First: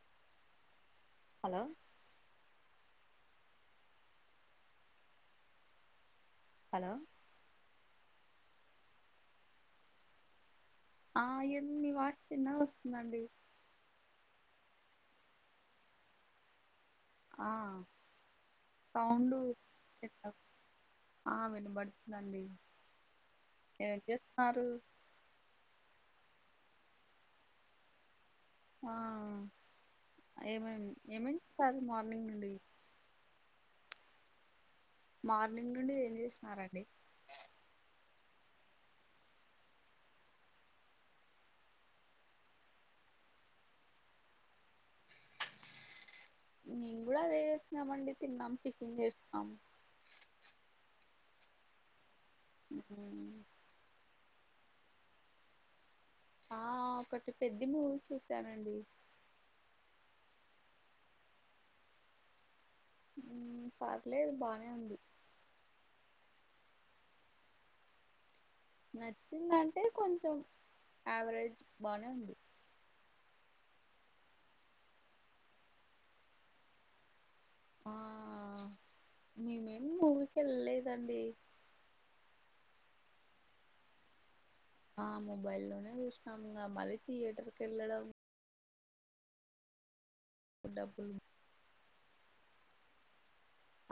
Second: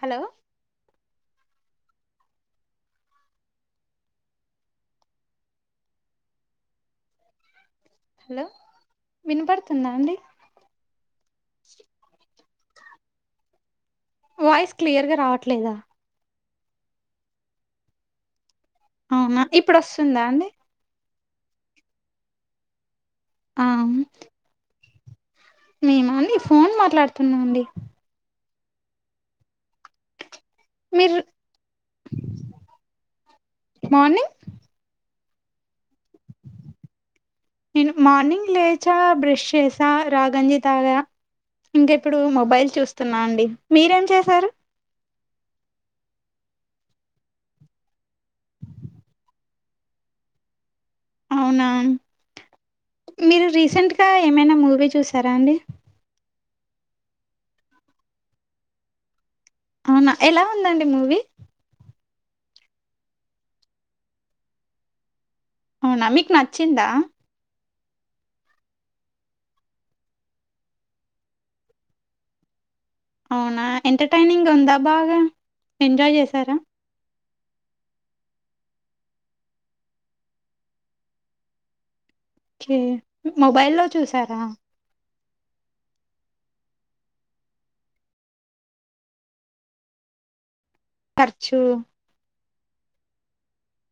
Hello hello hello hello వినపడుతుందా అండి. ఆ ఎం మీ వాయిస్ చిన్నగా వస్తుందండి. వాయిస్ క్లియర్గా రావట్లేదా? ఆ సౌండ్ అవునా ఇప్పుడస్తుందా చిన్న అండి. ఆ వినబడుతుందండి. ఆ ఏం చేత్తార్రు? మేమా అండి ఫోన్ మాట్లాడుతున్నా అండి. ఆ ఏమేమి, మీరు ఏమేమిస్తారు మార్నింగ్ నుండి. మార్నింగ్ మార్నింగ్ నుండి ఏం చేశినారండి? నేను మార్నింగ్ లేచా, బ్రష్ చేసా, రాగంజి తాగా. ఇంక ఇప్పుడు మొబైల్ చూస్తున్నా అండి. మీరేం చేసారు? మేం గూడ అదే చేసినామండి తిన్నం, టిఫిన్ చేశినాం. అవునా మ్మ్. మీరు రీసెంట్గా ఏమైనా ముూవీ చూసారా అండి? ఆ ఒకటి పెద్ది మూవీ చూసానండి. అవునా ఎలా ఉందండి మూవీ? పర్లేదు బానే ఉంది. అవునా మీకు నచ్చిందా? నచ్చిందా అంటే, కొంచం యావరేజ్ బానే ఉంది. అవునా ఎంటర్టైనింగా ఉందా బాగా, ఎంజాయ్ చేసార? ఆ, మేమేమి మూవీకి వెళ్ళలేదండి ఓకే మొబైల్ లో చూసారా ఆ మొబైల్లోనే చూసినాము ఇంగా మళ్ళీ థియేటర్ కి వెళ్ళడం డబ్బులు ఖర్చు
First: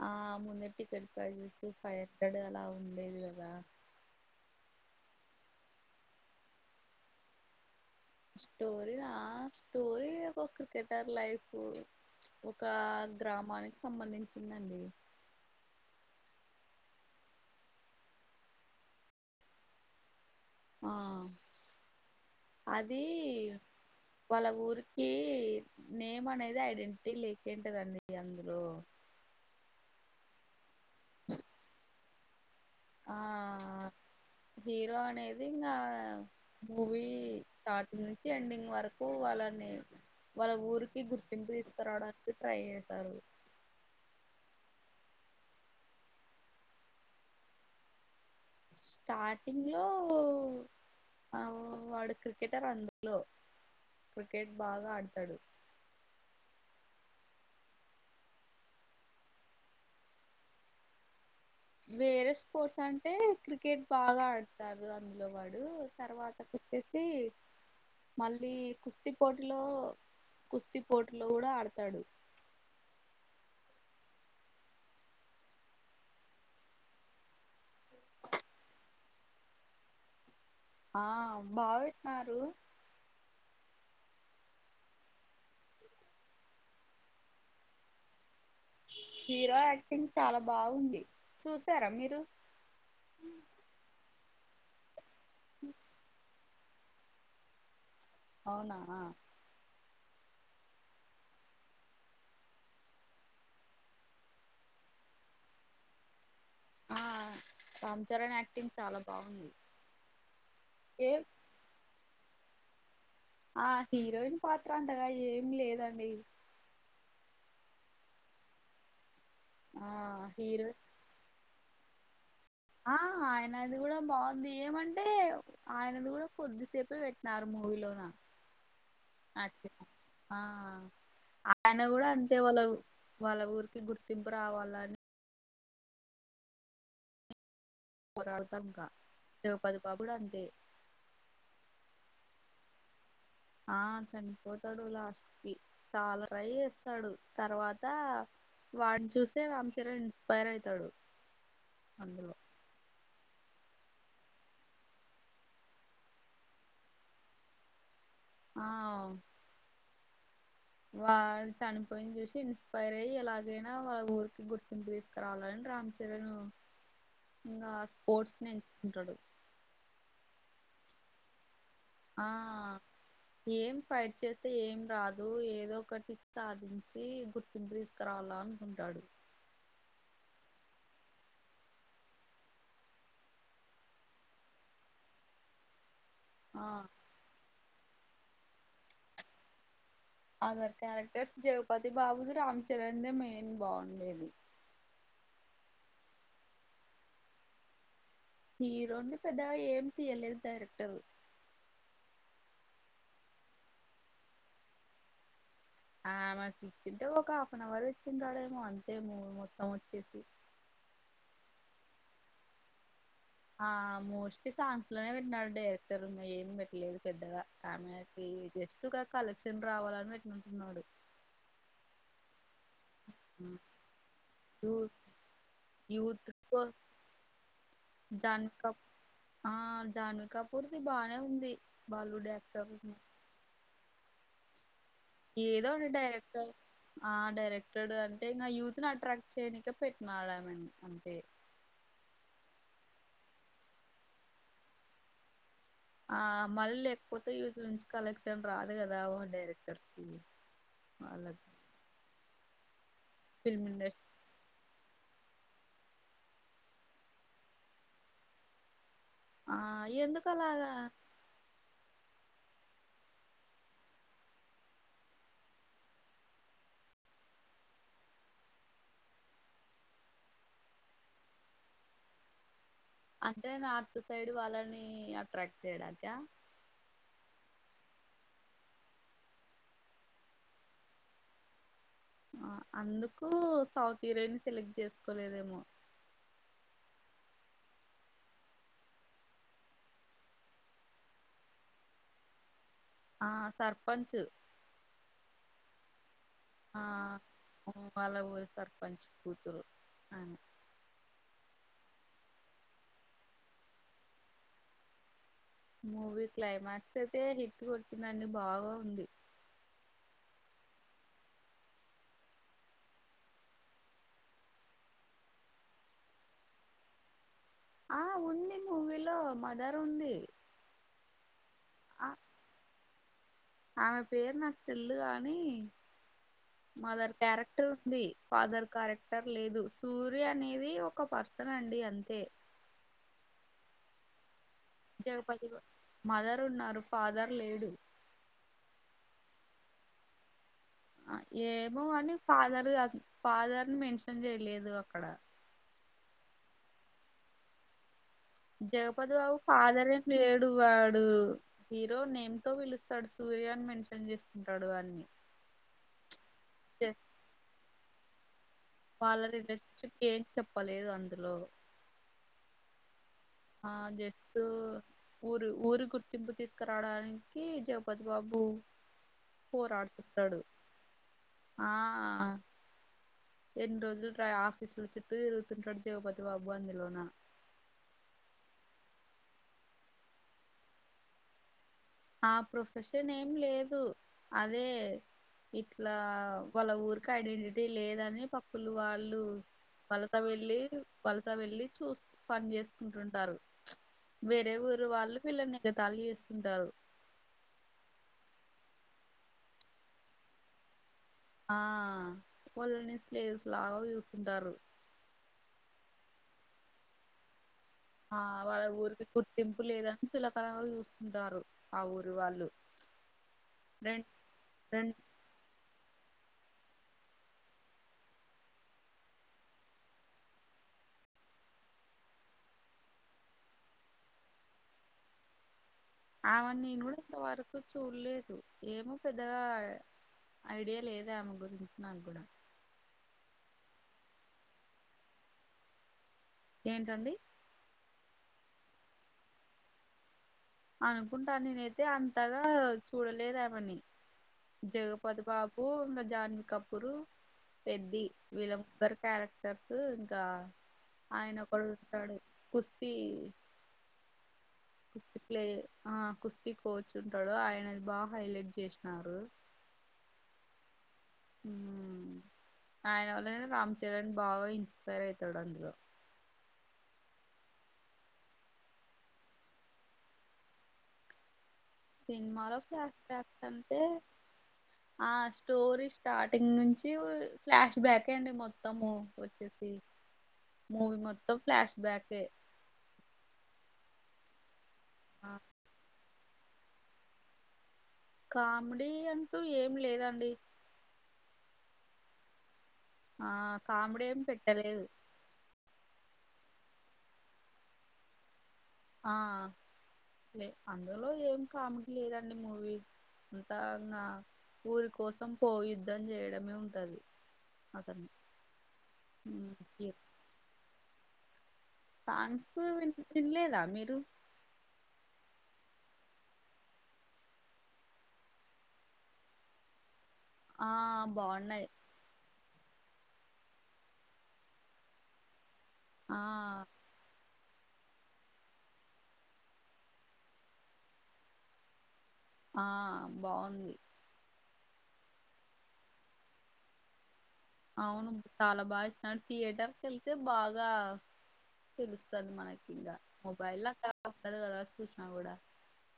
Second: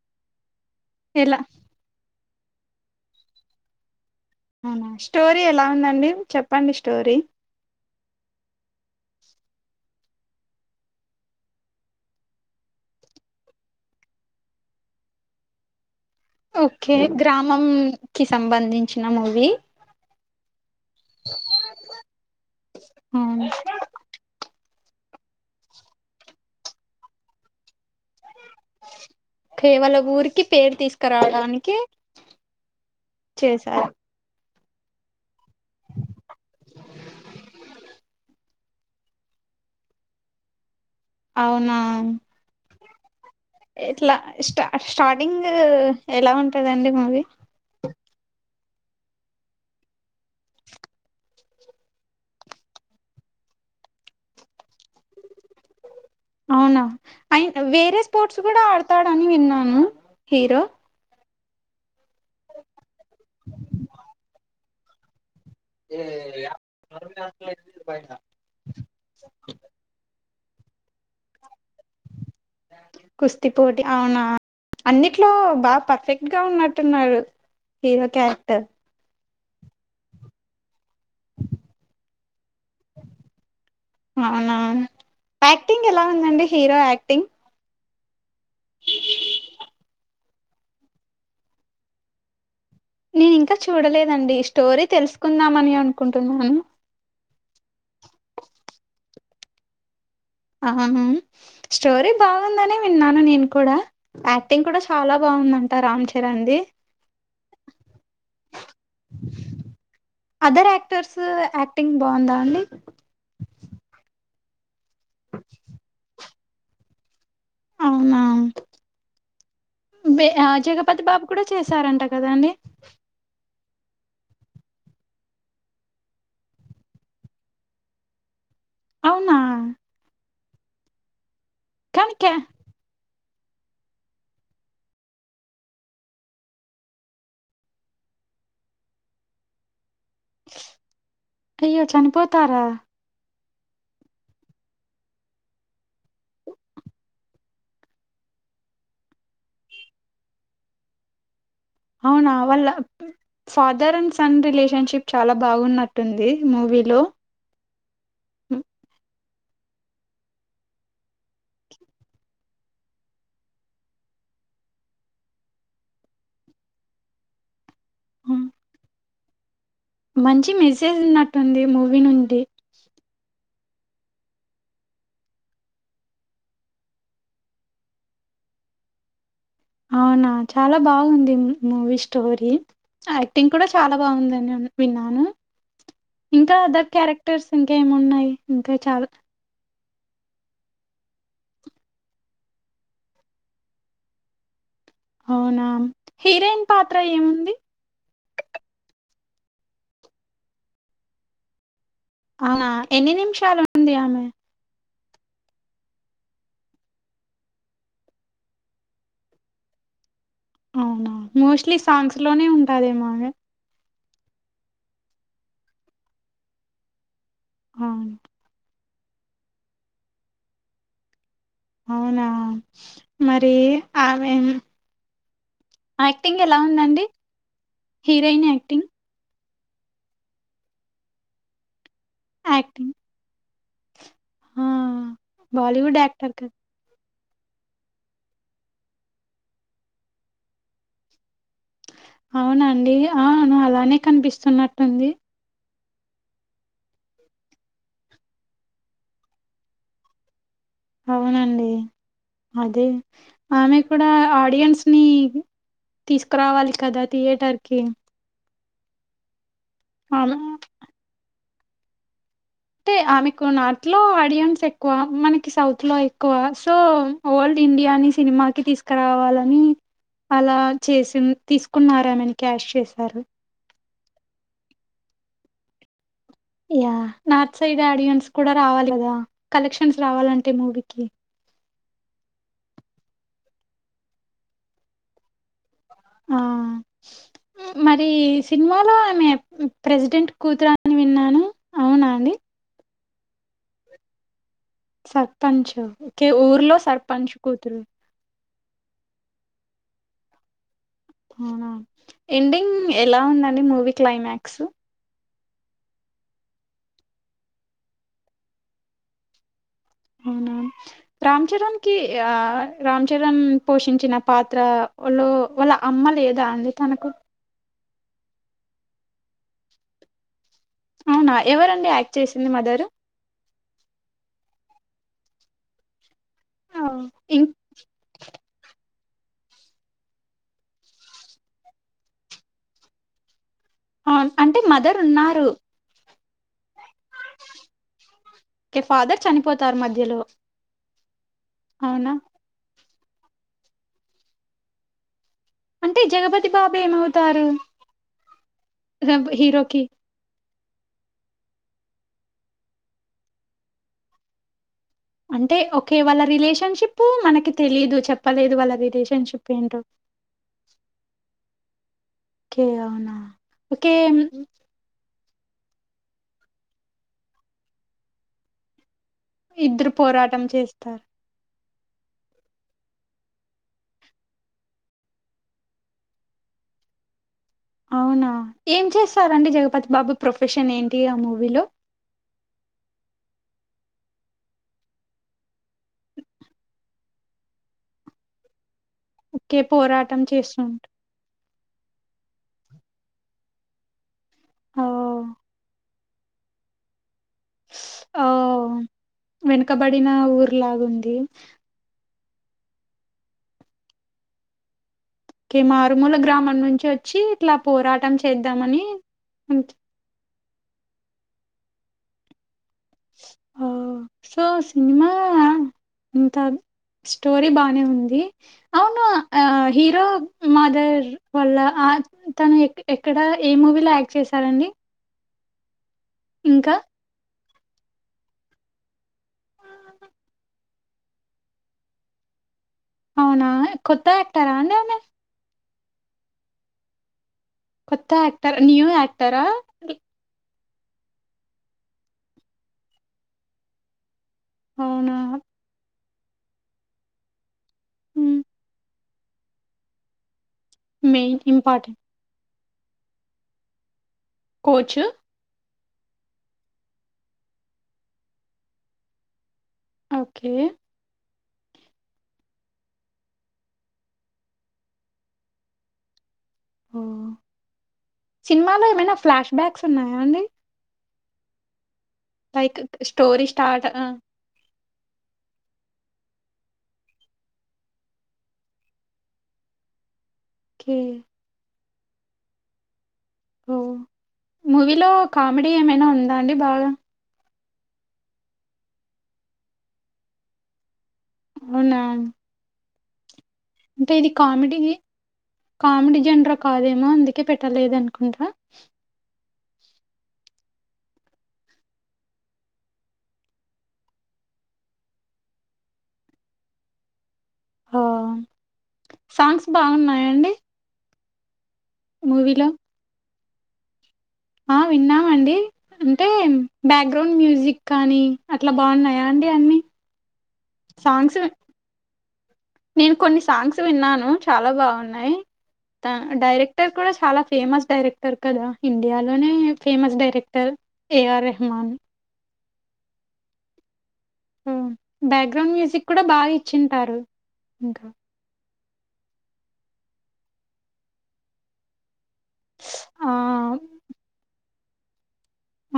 ఆ ముందే టికెట్ ఎలా ప్రైసెస్ హండ్రెడ్ అలా ఉండేవి కదా అవునా స్టోరీ ఎలా ఉందండి చెప్పండి స్టోరీ స్టోరి ఆ స్టోరీ ఒక క్రికెటర్ లైఫ్ ఒక గ్రామానికి సంబంధించింది అండి ఓకే గ్రామం కి సంబంధించిన మూవీ ఆ అది అవును. వాళ్ళ ఊరు కి నేమ్ అనేది ఐడెంటిటీ లేకొయింటదండి అందు కేవలం ఊరికి పేరు తీసుకురావడానికి ఆ చేసా హీరో అనేది అనేది ఇంగా మూవీ స్టార్టింగ్ నుంచి ఎండింగ్ వరకు వాళ్ళని వాళ్ళ ఊరు గుర్తింపు అవునా తీసుకురావడానికి ట్రై చేశారు ఇట్లా స్టా స్టార్టింగ్ ఎలా ఉంటాదండి మూవీ స్టార్టింగ్ లో వాడు క్రికెటర్ అందులో క్రికెట్ బాగా ఆడతాడు అవునా అయి వేరే స్పోర్ట్స్ కూడా ఆడతాడని విన్నాను హీరో వేరే స్పోర్ట్స్ అంటే క్రికెట్ బాగా ఆడతారు అందులో వాడ్ తర్వాత కుచ్చేసి మళ్ళీ కుస్తీ పోటీలో కుస్తీ పోటీల్లో కూడ అడ కుస్తీ పోటీ అవునా అన్నిట్లో బాగా పర్ఫెక్ట్ గా ఉన్నట్టున్నాడు హీరో క్యారెక్టర్ ఆ బాగపెట్టినారు అవునా యాక్టింగ్ ఎలా ఉందండి హీరో యాక్టింగ్ హీరో యాక్టింగ్ చాలా బాగుంది చూసారా మీరు నేను ఇంకా చూడలేదండి స్టోరీ తెలుసుకుందామని అనుకుంటున్నాను అవునా ఆహహ స్టోరీ బాగుందని విన్నాను నేను కూడ యాక్టింగ్ కూడా చాలా బాగ బాగుందంట రామ్ చరణ్ ది ఆ రామ్ చరణ్ యాక్టింగ్ చాలా బాగుంది అదర్ ఓకే యాక్టర్స్ యాక్టింగ్ బాగుందా అండి ఆ హీరోయిన్ పాత్ర అంతగా ఏం లేదండి అవునా ఆ దే హీరో జగపతి బాబు కూడా చూసారంట కదా అండి ఆ ఆయనది కూడా బాగుంది ఏమంటే ఆయనది కూడా కొద్దిసేపే పెట్టినారు మూవీలోన అవునా అదే ఆ ఆయన కూడా కానీ క్యా అంతే వాళ్ళ ఉ వాళ్ళ ఊరికి గుర్తింపు రావల్ల అని పోరాడుతారు ఇంకా జగపతి బాబు కూడా అంతే ఇత్తార ఆ చనిపోతాడు లాస్ట్ కి చాలా రయ్యి వస్తాడు తర్వాత వాడుని చూసే రామ్ చరణ్ ఇన్ స్పెయిర్ అయితాడు అవునా అందులో వల్ల ఫాదర్ అండ్ సన్ రిలేషన్షిప్ చాలా బాగున్నట్టుంది మూవీలో ఆ హ్మ్. వాళ్ళు చనిపోయింది చూసి ఇన్స్పైర్ అయ్యి ఎలాగైనా వాళ్ళ ఊరికి గుర్తింపు తీసుకరావలని రామ్ చరణ్ ఇంకా స్పోర్ట్స్ హ్మ్. ని ఎంచుకుంటాడు మంచి మెసేజ్ ఉన్నట్టుంది మూవీ ఆ నుండి ఏం ఫైట్ చేస్తే ఏం రాదు ఏదో ఒకటి సాధించి గుర్తింపు తీసుకరావాల అనుకుంటాడు అవునా చాలా బాగుంది మూవీ స్టోరీ యాక్టింగ్ కూడా చాలా బాగుందండి. విన్నాను ఇంకా ఆ దట్ క్యారెక్టర్స్ ఇంకా ఏమున్నాయి ఇంకా చాలు అదర్ క్యారెక్టర్స్ జగపతి బాబుది రామ్ చరణ్ దే మెయిన్ బాగుండేది అవునా హీరోయిన్ పాత్ర ఏముంది హీరో ని పెద్దగా ఏం తీయలేదు డైరెక్టర్ ఆవున ఎన్ని నిమిషాలు ఉంది ఆమె ఆ మాకు ఇచ్చింటే ఒక హాఫ్ అన్ అవర్ ఇచ్చిండడేమో అంతే మూవీ మొత్తం వచ్చేసి అవునా మోస్ట్లీ సాంగ్స్ లోనే ఉంటదేమే గా ఆ మోస్ట్లీ సాంగ్స్ లోనే పెట్టినాడు డైరెక్టర్ ఉ ఏం పెట్టలేదు పెద్దగా అవును. ఆమెకి జస్ట్ ఒక కలెక్షన్ రావాలని పెట్టింటున్నాడు. అవునా మరి ఆమె యూత్ యాక్టింగ్ ఎలా ఉందండి హీరోయిన్ జాన్వి కపూ యాక్టింగ్ ఆ జాన్వీ కపూర్ది బానే ఉంది. Bollywood actor acting. ఆ! ఏదొ ఒక బాలీవుడ్ యాక్టర్ డైరెక్టర్ కదా! ఆ డైరెక్టర్డ్ అంటే నా యూత్ ని అట్రాక్ట్ చేయనికే పెట్టినాడుమెను అంతే అవునండి అవును అలానే కనిపిస్తున్నట్టుంది. ఆ మళ్ళీ లేకపోతే యూత్ నుంచి కలెక్షన్ రాదు కదా డైరెక్టర్స్ కి వాళ్ళకి అవునండి. అదే ఫిల్మ్ ఆమె ఇండస్ట్రీ కూడా ఆడియన్స్ ఉహ్ తీసుకురావాలి కదా థియేటర్ కి ఆ ఎందుకు ఆమె ఆలాగా అంటే ఆమెకు నార్త్ లో ఆడియన్స్ ఎక్కువ మనకి సౌత్ లో ఎక్కువ సో ఓల్డ్ ఇండియాని సినిమాకి తీసుకురావాలని అలా చేసి తీసుకున్నారే మేని క్యాష్ చేశారు అంటే నార్త్ సైడ్ వాళ్ళని అట్రాక్ట్ చేయడానీక యా నార్త్ సైడ్ ఆడియన్స్ కూడా రావాలి కదా కలెక్షన్స్ రావాలంటే మూవీకి ఆ అందుకు సౌత్ హీరోయిన్స్ ని సెలెక్ట్ చేసుకోలేదేమో ఆ హ్ మరి సినిమాలో ఆమె ప్రెసిడెంట్ కూతురని విన్నాను అవునా అండి ఆ సర్పంచ్ సర్పంచ్ ఓకే ఊర్లో ఆ సర్పంచ్ కూతురు వాళ్ళ ఊరి సర్పంచ్ కుతురు అని అవునా ఎండింగ్ ఎలా ఉందండి మూవీ క్లైమాక్స్ మూవీ క్లైమాక్స్ అయితే హిట్ కొటిందండి బాగా ఉంది. అవునా రామ్ చరణ్ కి ఆ రామ్ చరణ్ పోషించిన పాత్ర లో వాళ్ళ అమ్మ లేదా అండి తనకు ఆ ఉంది మూవీలో మదర్ ఉంది అవునా ఎవరండి ఆ యాక్ట్ చేసింది మదరు ఆమె పేరు నాకు తెల్దు కాని మదర్ ఇం కారెక్టర్ ఉంది ఫాదర్ కారెక్ క్టర్ లేదు సూర్య అనేది ఒక పర్సన్ అండి అంతే అవున్ అంటే మదర్ ఉన్నారు జగపతి మదర్ ఉన్నారు ఫాదర్ లేడు ఓకే ఫాదర్ చనిపోతారు మధ్యలో ఏమో అవునా అని ఫాదరు ఫాదర్ న్ మెన్షన్ చేయ్లేదు అక్కడ అంటే జగపతి బాబు ఏమవుతారు? జగపతి బాబు హీరోకి ఫాదరేం లేద్ డు వాడు హీరో నేమ్ తో పిలుస్తాడు సూర్యని మెన్షన్ చేస్తుంటాడు అన్ అంటే ఒకే వాళ్ళ రిలేషన్షిప్ మనకి తెలీదు చెప్పలే వాళ్ళది జస్ట్ కేం చెప్పలేదు అందులో ఏ అవునా? ఆ ఓకే జస్టు ఊరి ఊరి గుర్తింపు తీసుకురావడానికి జగపతి బాబు ఇద్దరు పోరాడుతుంటాడు పోరాటం చేస్తారు ఆ ఎన్ రోజుల్ ఆఫీసుల్ చుట్టూ తిరుగుతుంటాడు జగపతి బాబు అందులోన అవునా ఏం చేస్తారండి జగపతి బాబు ప్రొఫెషన్ ఏంటి ఆ మూవీలో ఆ ప్రొఫెషన్ ఏం లేదు అదే ఇట్లా వాళ్ళ ఊరికి ఐడెంటిటీ లేదని పప్పు వాళ్ళు ఓకే వలస పోరాటం వెళ్ళి చేస్తుంట వలస వెళ్ళి చూస్ పని చేసుకుంటుంటారు వేరే ఓ ఊరు వాళ్ళు వీల్లని ఎగతాళి చేస్ ఉంటారు ఒ వెనకబడిన ఊర్లాగుంది ఆ వాళ్ళని స్లేవ్స్ లాగా చూస్తారు కే మారుమూల గ్రామం నుంచి వచ్చి ఇట్లా పోరాటం ఆ వాళ్ళ చేద్దామని ఊరికి గుర్తింపు అంత్- లేదని చులకన గా చూస్తుంటారు ఆ ఊరు వాళ్ళు హో రెం సో రెం సినిమా ఇంత స్టోరీ బానే ఉంది అవును ఆ హీరో మదర్ వాల్ల యాక్ తను ఎక్ ఎక్కడ ఏ మూవీలో యాక్ట్ చేశారండి? ఆవిడ్ని ఇంకా నేను ఇంతవరకు చూడ్లేదు ఏమో పెద్దగా ఐడియా లేదు ఆమె గురించి నా గూడా అవునా కొత్త యాక్టరా అండి ఆమె ఏంటండి? కొత్త ఆక్టర్ నూ యాక్టరా? అనుకుంటా నేనైతే అంతగా చూడలేదు ఆమెని అవునా జగపతి బాబు ఇంగ జాన్ కపురు పెద్ది హ్మ్. వీల్ల ముగ్గరు క్యారెక్టర్స్ ఇంకా ఆయన మెయిన్ ఇంపార్టెంట్ ఒకడుంటాడు కుస్తీ కోచ్ కుస్తీ ప్లే ఆ కుస్తీ కోచ్ ఉంటాడు ఆయనది బాగా హైలైట్ చేసినారు ఓకే హ ఆయన వల్ల రామ్ చరణ్ బావ ఇన్స్పైర్ అయితాడు అందులో హూ సినిమాలో ఏమైనా ఫ్లాష్ బ్యాక్స్ ఉన్నాయా అండి సినిమాలో లైక్ ఫ్లాష్ బ్లాక్స్ స్టోరీ అంటే స్టార్ట్ ఆ! అ స్టోరీ స్టార్టింగ్ నుంచి ఫ్లాష్ బ్యాకే అండి మొత్తము వచ్చేసి [inaudible] మూవీ మొత్తం ఫ్లాష్ బ్యాకే మూవీలో ఆ కామెడీ ఏమైనా ఉందా అండి బాగ కామెడీ అంటూ ఏం లేదండి అవున అ కామెడీ ఏం పెట్టలేదు కామెడీ జెండర్ కాదేమో అందుకే పెట్టలేదనుకుంట అ లే అందులో ఏం కామెడీ లేదండి మూవీ లో అంతా నా ఊరి కోసం పోయి యుద్ధం చేయడమే ఉంటది ఓ అతను ఉమ్, సాంగ్స్ ఈ బావున్నాయండి సాంగ్స్ వి విన్లేదా మీరు అ విన్నామండి అంటే బాగ్రౌండ్ మ్యూజిక్ కానీ అట్లా బాగున్నాయా అండి అన్ని అ సాంగ్స్ బావునై నేను కొన్ని సాంగ్స్ విన్నాను చాలా బాగునై ఆ డైరెక్టర్ కూడా చాలా ఫేమస్ డైరెక్టర్ కదా ఇండియాలోనే ఫేమస్ డైరెక్టర్ ఏఆర్ రెహమాన్ అ బావుంది ఉమ్ బాగ్రౌండ్ మ్యూజిక్ కూడా బాగా ఇచ్చింటారు ఇంకా అవును చాలా బాగా ఇచ్చినాడు [inaudible] థియేటర్కి వెళ్తే బాగా తెలుస్ మనకి ఇంగ ఆ మొబైల్ ల [unintelligible] చూసిన కూడా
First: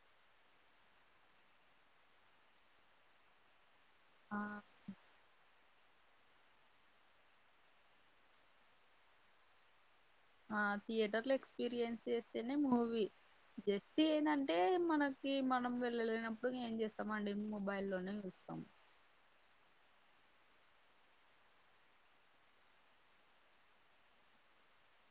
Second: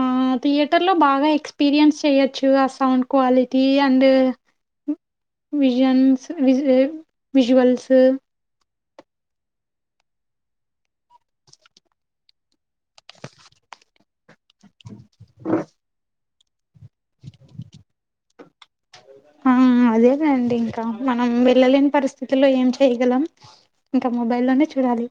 అ థియేటర్ లో బాగా ఎక్స్పీరియన్స్ చెయ్యొచ్చు అ సౌండ్ క్వాలిటీ అండ్ ఆ విజన్స్ విజువల్స్ అ థియేటర్ లో ఎక్స్పీరియన్స్ చేస్తేనే మూవీ జస్ట్ ఏందంటే టే మనకి మనం వెళ్ళలేనప్పుడు ఏం చేస్తాం అండి మొబైల్ లోనే చూస్తాం అ అదేలేండి ఇంక మనం వెళ్ళలేని పరిస్థితుల్లో ఏం చేయగలం ఇంక మొబైల్ లోనే చూడాలి